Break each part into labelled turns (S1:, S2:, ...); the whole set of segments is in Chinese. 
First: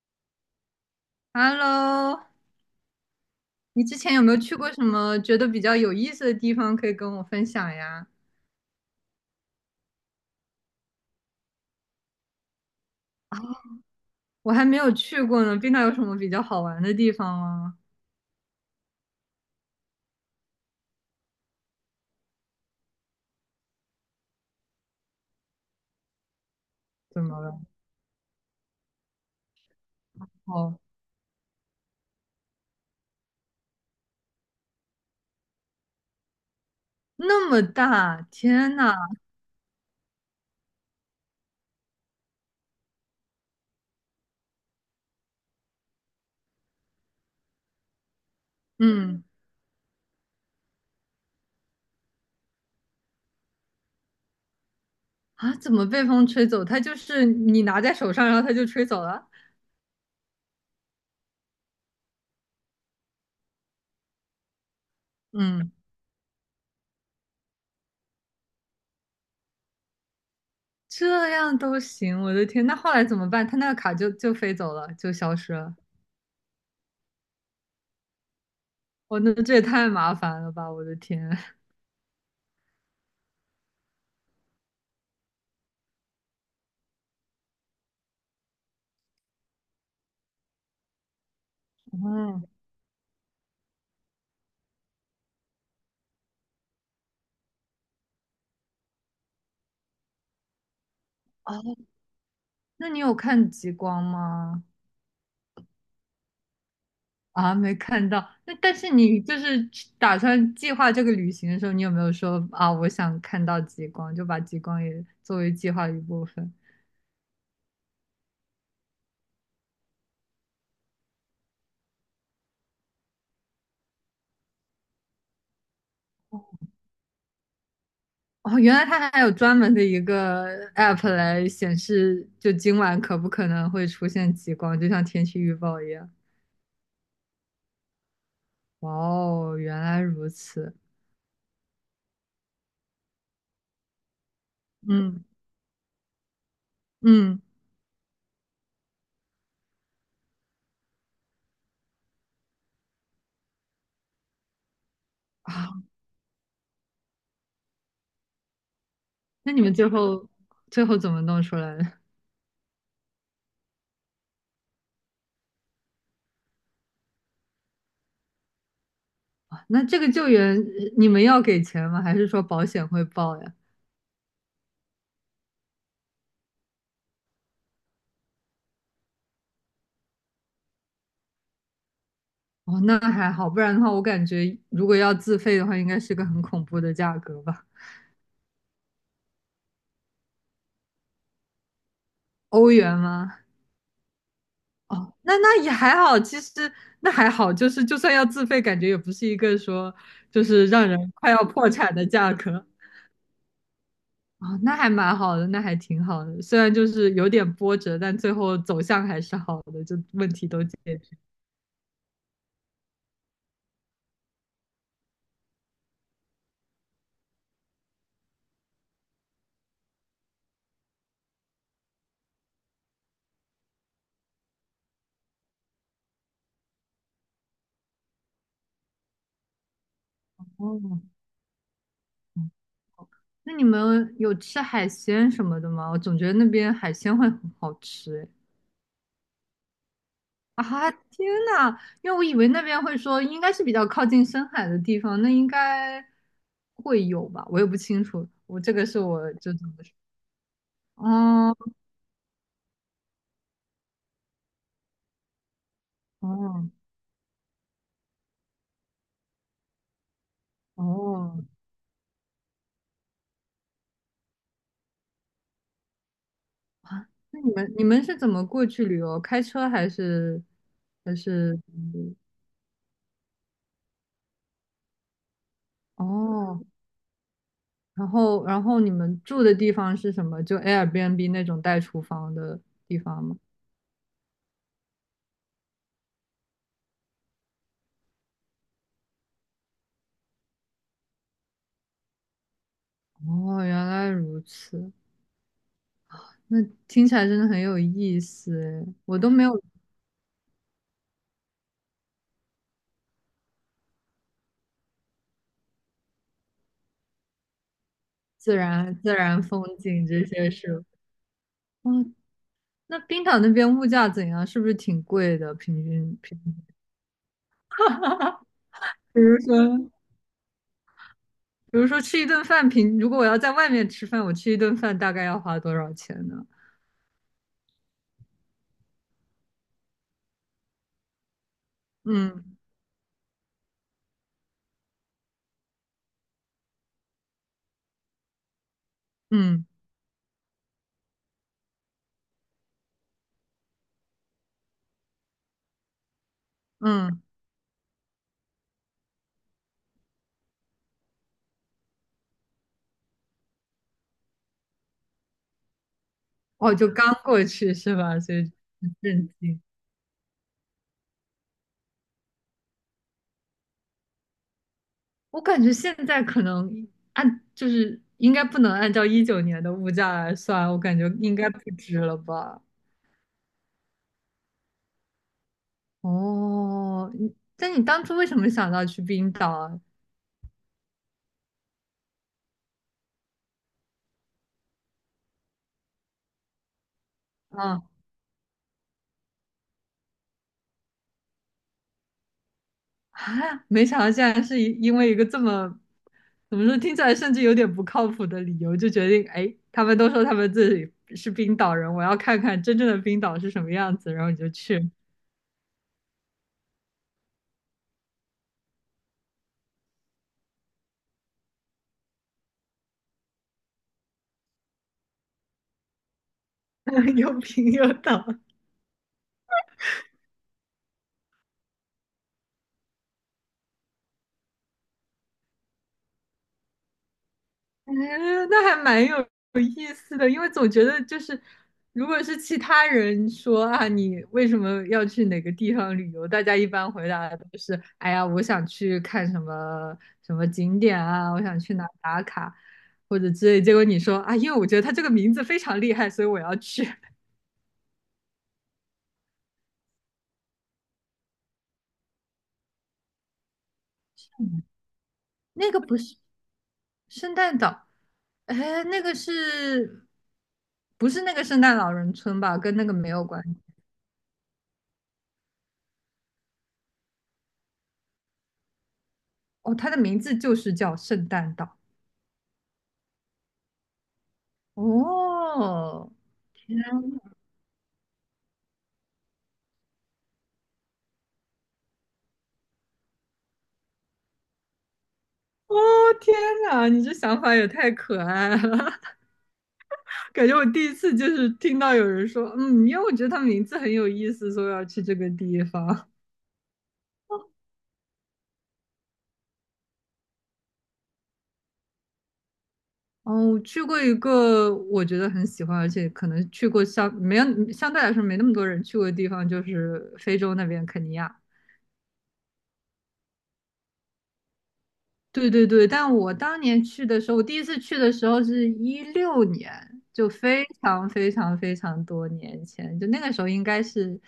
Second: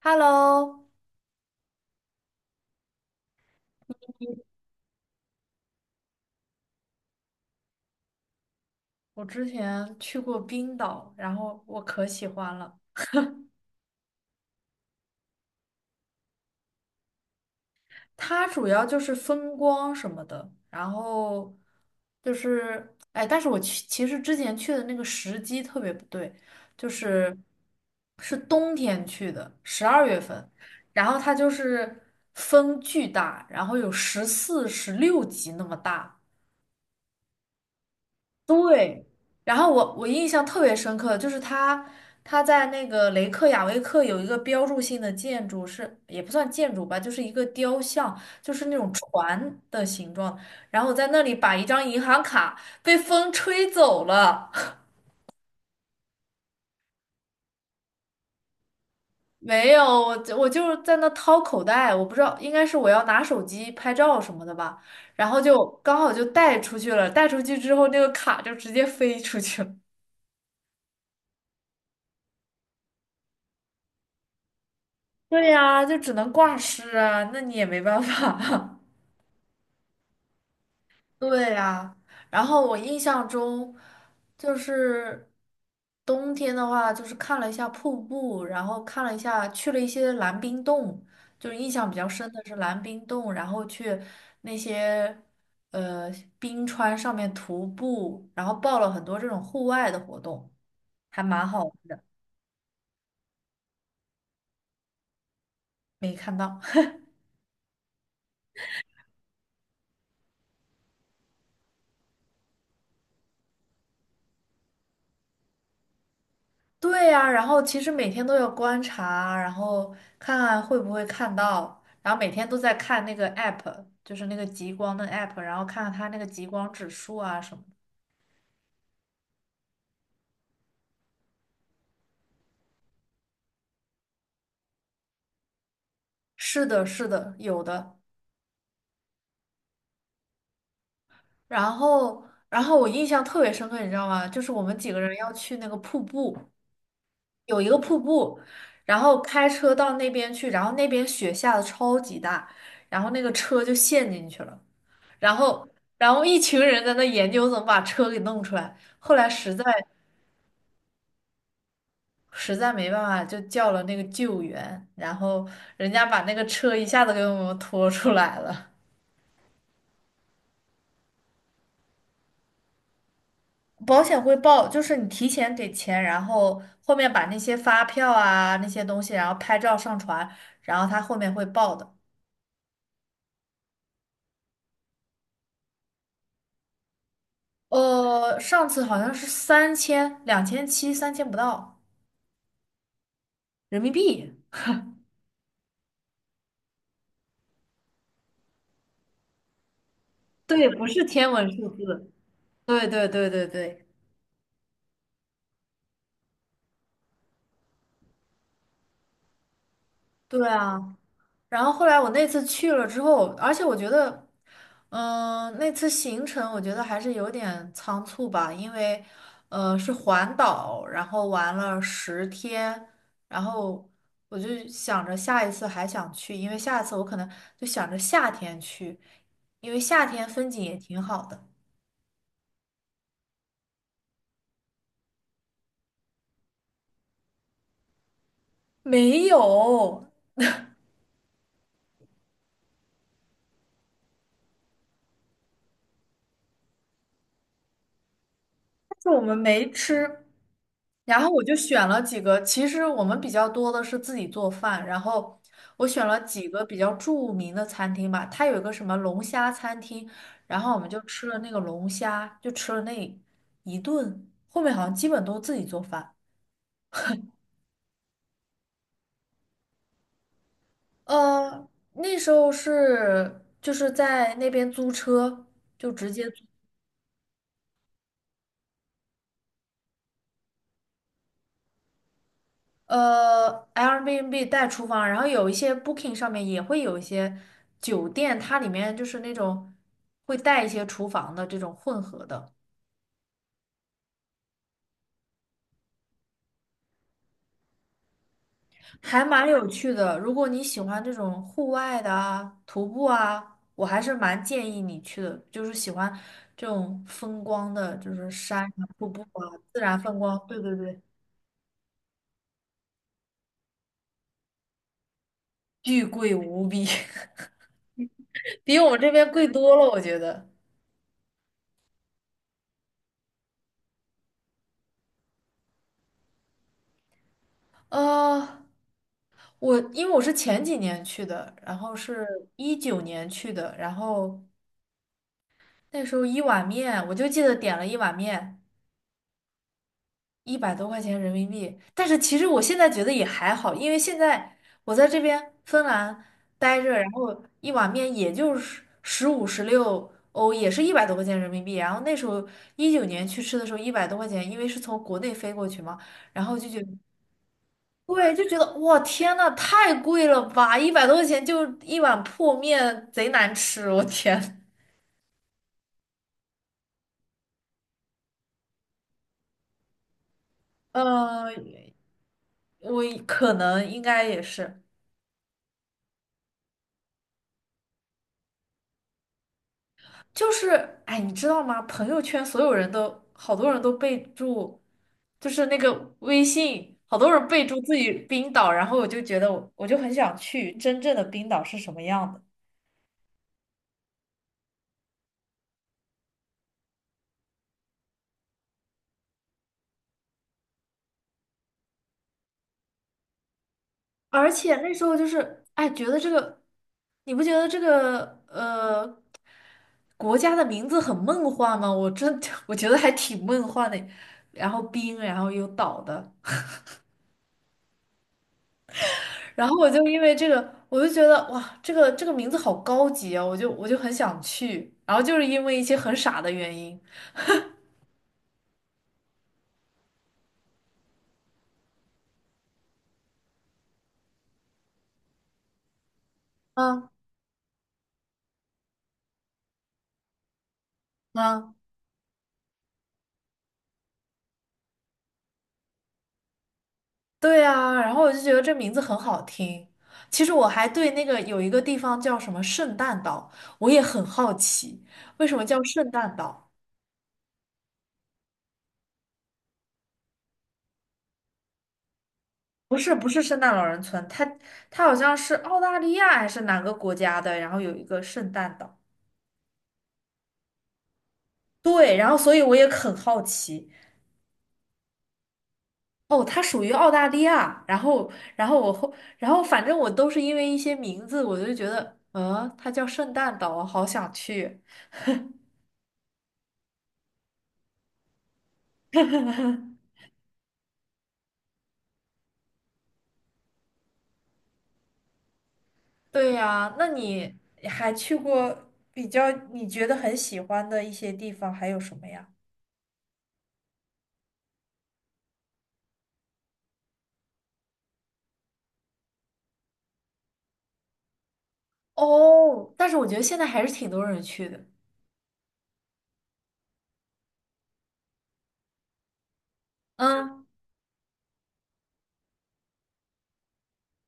S1: Hello，
S2: Hello，你之前有没有去过什么觉得比较有意思的地方，可以跟我分享呀？
S1: 我之前去过冰岛，然后我可喜欢了。
S2: 啊，我还没有去过呢，冰岛有什么比较好玩的地方吗？
S1: 它主要就是风光什么的，然后就是，哎，但是我去，其实之前去的那个时机特别不对，就
S2: 怎
S1: 是
S2: 么了？
S1: 是冬天去的，十二月份，
S2: 哦，
S1: 然后它就是风巨大，然后有十四、十六级那么大。
S2: 那么大，天呐，
S1: 对，然后我印象特别深刻，就是他在那个雷克雅未克有一个标志性的建筑是，也不算建筑吧，就是一个雕像，就是那种
S2: 嗯，
S1: 船的形状，然后我在那里把一张银行卡被风吹走了。
S2: 啊，怎么被风吹走？它就是你拿在手上，然后它就吹走了。
S1: 没有，我是在那掏口袋，我不知道，应该是我要拿手机拍照什么的吧，然后就
S2: 嗯，
S1: 刚好就带出去了，带出去之后那个卡就直接飞出去了。
S2: 这样都行，我的天，那后来怎么办？它那个卡就飞走了，就消
S1: 对
S2: 失了。
S1: 呀，就只能挂失啊，那你也没办法。
S2: 我那这也太麻烦了吧，我的 天。
S1: 对呀，然后我印象中就是冬天的话，就是看了一下瀑布，然后看了一下去了一些蓝冰洞，就是印象比较深的
S2: 嗯，
S1: 是蓝冰洞，然后去那些呃冰川上面徒步，然后报了很多这种户外的活动，还蛮好玩
S2: 哦，
S1: 的，
S2: 那你有看极光吗？
S1: 没看到。
S2: 啊，没看到。那但是你就是去打算计划这个旅行的时候，你有没有说啊，我想看到极光，就把极光也作为计划的一部分？
S1: 对呀，然后其实每天都有观察，然后看看会不会看到，然后每天都在看那个 app，就是那个极光的 app，然后看看它那个极光指数啊什么的。
S2: 哦，原来它还有专门的一个 app 来显示，就今晚可不可能会出现极光，就像天气预报一样。
S1: 是的，是的，有的。
S2: 哇哦，原来如此。
S1: 然后我印象特别深刻，你知道吗？就是我们几个人
S2: 嗯
S1: 要去那个瀑布，
S2: 嗯，
S1: 有一个瀑布，然后开车到那边去，然后那边雪下的超级大，然后那个车就陷进去了。然后然后一群人在那研究怎么把车给弄出来，后来
S2: 那你们最后怎么弄出来的？
S1: 实在没办法，就叫了那个救援，然后人家把那个车一下子给我们拖出来了。
S2: 啊那这个救援你们要给钱吗？还是说保险会报呀？
S1: 保险会报，就是你提前给钱，然后后面把那些发票啊那些东西，然后拍照上传，然后他后面会报的。
S2: 哦，那还好，不然的话，我感觉如果要自费的话，应该是个很恐怖的价格吧？
S1: 上次好像是三千、两千七、三千不到
S2: 欧元吗？
S1: 人民币，
S2: 哦，那也还好，其实那还好，就是就算要自费，感觉也不是一个说就是
S1: 对，不
S2: 让人
S1: 是天
S2: 快要
S1: 文数
S2: 破产的
S1: 字。
S2: 价格。
S1: 对对对对对，
S2: 哦，那还蛮好的，那还挺好的，虽然就是有点波折，但最后走向还是好的，就问
S1: 对
S2: 题都解
S1: 啊。
S2: 决。
S1: 然后后来我那次去了之后，而且我觉得，嗯、那次行程我觉得还是有点仓促吧，因为，是环岛，然后玩了十天，然后我就想着下一次还想去，因为下一次我可能就想着夏天去，因为夏天风景也
S2: 哦，
S1: 挺好的。
S2: 嗯那你们有吃海鲜什么的吗？我总觉得那边海鲜会很好吃诶。
S1: 没有，
S2: 啊，天呐，因为我以为那边会说应该是比较靠近深海的地方，那应该会有吧，我也不清楚，我这个是
S1: 但是我
S2: 我
S1: 们
S2: 就怎
S1: 没
S2: 么说，
S1: 吃，然后我就
S2: 哦
S1: 选了几个，其实我们比较多的是自己做饭，然后我选了几个
S2: 哦
S1: 比较著名的餐厅吧，它有一个什么龙虾餐厅，然后我们就吃了
S2: 哦
S1: 那个龙虾，就吃了那一顿，后面好像基本都自己做饭。
S2: 啊，那你们是怎么过去旅游？开车还是还是
S1: 呃，那时候就是在那边租车，就直接。
S2: 哦？然后你们住的地方是什么？就 Airbnb 那种带厨房的地方吗？
S1: Airbnb 带厨房，然后有一些 Booking 上面也会有一些酒店，它里面就是那种会带一些厨房的这种混合的，
S2: 哦，原来如此。那听起来真的很有意思诶，我
S1: 还
S2: 都没
S1: 蛮
S2: 有
S1: 有趣的。如果你喜欢这种户外的啊，徒步啊，我还是蛮建议你去的，就是喜欢这种风光的，就是
S2: 自
S1: 山啊、
S2: 然
S1: 瀑
S2: 自
S1: 布
S2: 然
S1: 啊、
S2: 风
S1: 自然
S2: 景
S1: 风
S2: 这
S1: 光。
S2: 些
S1: 对对
S2: 是。
S1: 对，
S2: 哦，那冰岛那边物价怎样？是不是挺贵的？平
S1: 巨
S2: 均
S1: 贵
S2: 平均，
S1: 无比，比我们这
S2: 比
S1: 边
S2: 如
S1: 贵
S2: 说，
S1: 多了，我觉得。
S2: 比如说吃一顿饭，如果我要在外面吃饭，我吃一顿饭大概要花多少钱呢？
S1: 呃。我因为我是前几年去的，然后是
S2: 嗯
S1: 一九年去的，然后那时候一碗面，我就记得点了一碗面，
S2: 嗯
S1: 一百多块钱人民币。但是其实我现在觉得也还好，因为现在我在这边芬兰待着，然
S2: 嗯，
S1: 后一碗面也就是十五十六欧，也是一百多块钱人民币。然后那时候一九年去吃的时候一百多块钱，因为是从国内飞过去嘛，然后就
S2: 哦，
S1: 觉得
S2: 就刚过去是吧？
S1: 对，
S2: 所以
S1: 就觉得
S2: 很
S1: 哇
S2: 震
S1: 天呐，
S2: 惊。
S1: 太贵了吧！一百多块钱就一碗破面，贼难吃，我天。
S2: 我感觉现在可能就是应该不能按照一九年的物价来算，我感觉应该
S1: 呃，
S2: 不止了吧。
S1: 我可能应该也是，
S2: 哦，但你当初为什么想到去冰岛啊？
S1: 就是哎，你知道吗？朋友圈所有人都好多人都备注，就是那个微信，好多人备注
S2: 啊
S1: 自己冰岛，然后我就觉得我就很想去真正的冰岛是什么样的。
S2: 啊，没想到竟然是因为一个这么，怎么说，听起来甚至有点不靠谱的理由，就决定，哎，他们都说他们自己是冰岛人，我要看看真正的冰岛是什么样子，然后你就
S1: 而且
S2: 去，
S1: 那时候就是，哎，觉得这个，你不觉得这个国家的名字很梦幻吗？我真 我觉得还挺梦幻的。然后冰，然后有岛的，
S2: 又冰又岛。
S1: 然后我就因为这个，我就觉得哇，这个名字好高级啊，我很想去。然后就是因为一些很傻的原因，
S2: 嗯，那还蛮有意思的，因为总觉得就是，如果是其他人说啊，你为什么要去哪个地方旅游，大家一般回
S1: 啊
S2: 答的都是，哎呀，我想去看什么什么景点啊，我想
S1: 啊，
S2: 去哪打卡，或者之类。结果你说啊，因为我觉得它这个名字非常厉害，所以我要去。
S1: 对啊，然后我就觉得这名字很好听。其实我还对那个有一个地方叫什么圣诞岛，我也很好奇，为什么
S2: 那
S1: 叫
S2: 个不
S1: 圣
S2: 是
S1: 诞岛？
S2: 圣诞岛，哎，那个是不是那个圣诞老人村吧？跟那个没有
S1: 不
S2: 关
S1: 是圣
S2: 系。
S1: 诞老人村，它好像是澳大利亚还是哪个国家的，然后有一个圣诞岛。
S2: 哦，它的名字就是叫圣诞岛。
S1: 对，然后所以我也很好奇，
S2: 哦，
S1: 哦，它属于澳大利亚，然后然后我后然后反正我都是因为一些名字，我就觉得，嗯，它叫圣诞岛，我好想去。
S2: 哦，天哪，你这想法也太可爱了，感觉我第一次就是听到有人说，嗯，因为我觉得他名字很有意思，所以我要去这个地方。
S1: 对呀，那你还去过比较你觉得很喜欢的一些地方还有什么呀？
S2: 哦，我去过一个我觉得很喜欢，而且可能去过相没有相对来说没那么多人去过的地方，就是非洲那边肯尼亚。
S1: 哦，但是我觉得现在还是挺多人去的。
S2: 对对对，但我当年去的时候，我第一次去的时候是一六年，就非
S1: 嗯。
S2: 常非常非常多年前，就那个时候应该是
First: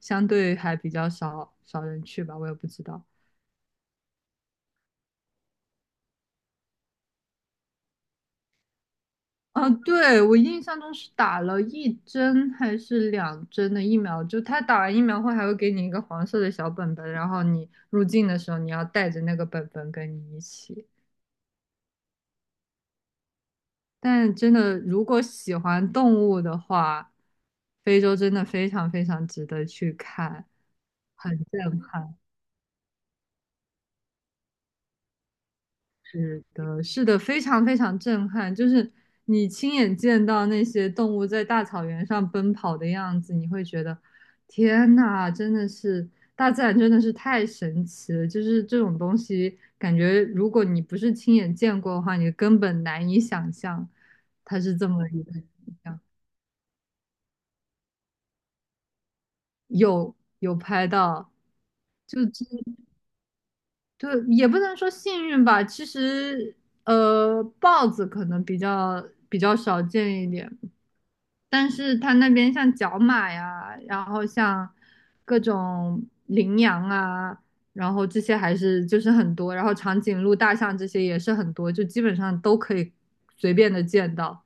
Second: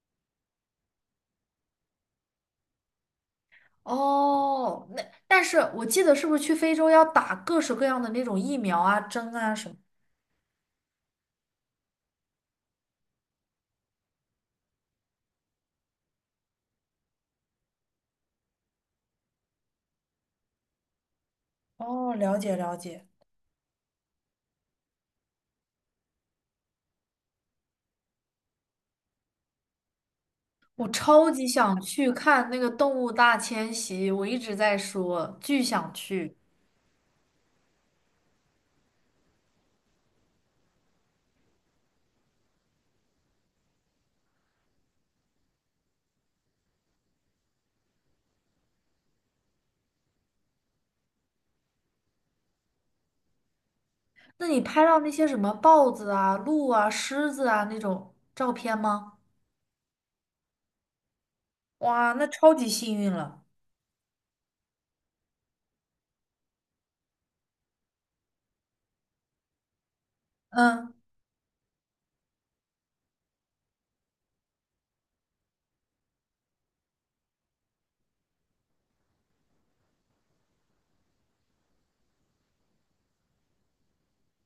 S2: 相对还比较少人去吧，我也不知道。
S1: 哦，那但是我记得是不是去非洲要打各式各样的那种疫苗啊、针啊什
S2: 啊，
S1: 么？
S2: 对，我印象中是打了一针还是两针的疫苗，就他打完疫苗后还会给你一个黄色的小本本，然后你入境的时候你要带着那个本本跟你一起。
S1: 哦，了解了解。
S2: 但真的，如果喜欢动物的话，非洲真的非常非常值得去看，
S1: 我超
S2: 很
S1: 级想
S2: 震
S1: 去
S2: 撼。
S1: 看那个动物大迁徙，我一直在说，巨想去。
S2: 是的，是的，非常非常震撼。就是你亲眼见到那些动物在大草原上奔跑的样子，你会觉得，天呐，真的是大自然真的是太神奇了。就是这种东西，感觉如果你不是亲眼见过的话，你根本难以想象
S1: 那你
S2: 它是
S1: 拍
S2: 这
S1: 到
S2: 么
S1: 那
S2: 一
S1: 些
S2: 个
S1: 什
S2: 景
S1: 么豹
S2: 象。
S1: 子啊、鹿啊、狮子啊那种照片吗？
S2: 有拍到，
S1: 哇，
S2: 就
S1: 那
S2: 就
S1: 超级幸运了。
S2: 也不能说幸运吧。其实，豹子可能比较少见一点，
S1: 嗯，
S2: 但是它那边像角马呀，然后像各种羚羊啊，然后这些还是就是很多，然后长颈鹿、大象这些也是很多，就基本上都可以随便的见到，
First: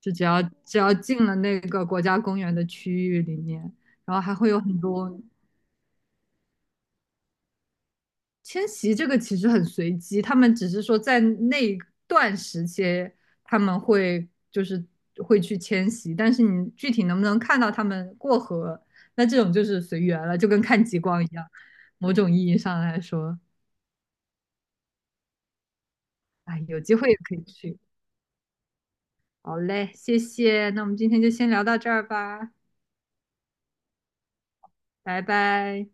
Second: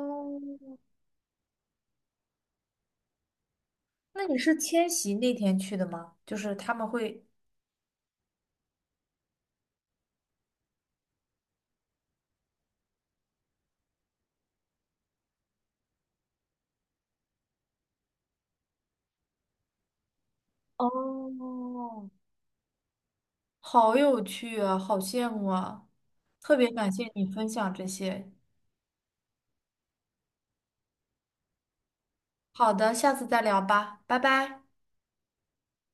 S2: 就只要只要进了那个国家公园的区域里面，然后
S1: 那
S2: 还
S1: 你
S2: 会
S1: 是
S2: 有很
S1: 迁徙
S2: 多。
S1: 那天去的吗？就是他们会。
S2: 迁徙这个其实很随机，他们只是说在那一段时间他们会就是会去迁徙，但是你具体能不能看到他们过河，那这种就是随缘了，就跟看极光一样。
S1: 哦，
S2: 某种意义上来说，
S1: 好有趣啊，好羡慕啊！特
S2: 哎，
S1: 别
S2: 有
S1: 感
S2: 机
S1: 谢
S2: 会也
S1: 你
S2: 可以
S1: 分享
S2: 去。
S1: 这些。
S2: 好嘞，谢谢，那我们今天就先聊到这儿吧，
S1: 好的，下次再聊吧，拜拜。
S2: 拜拜。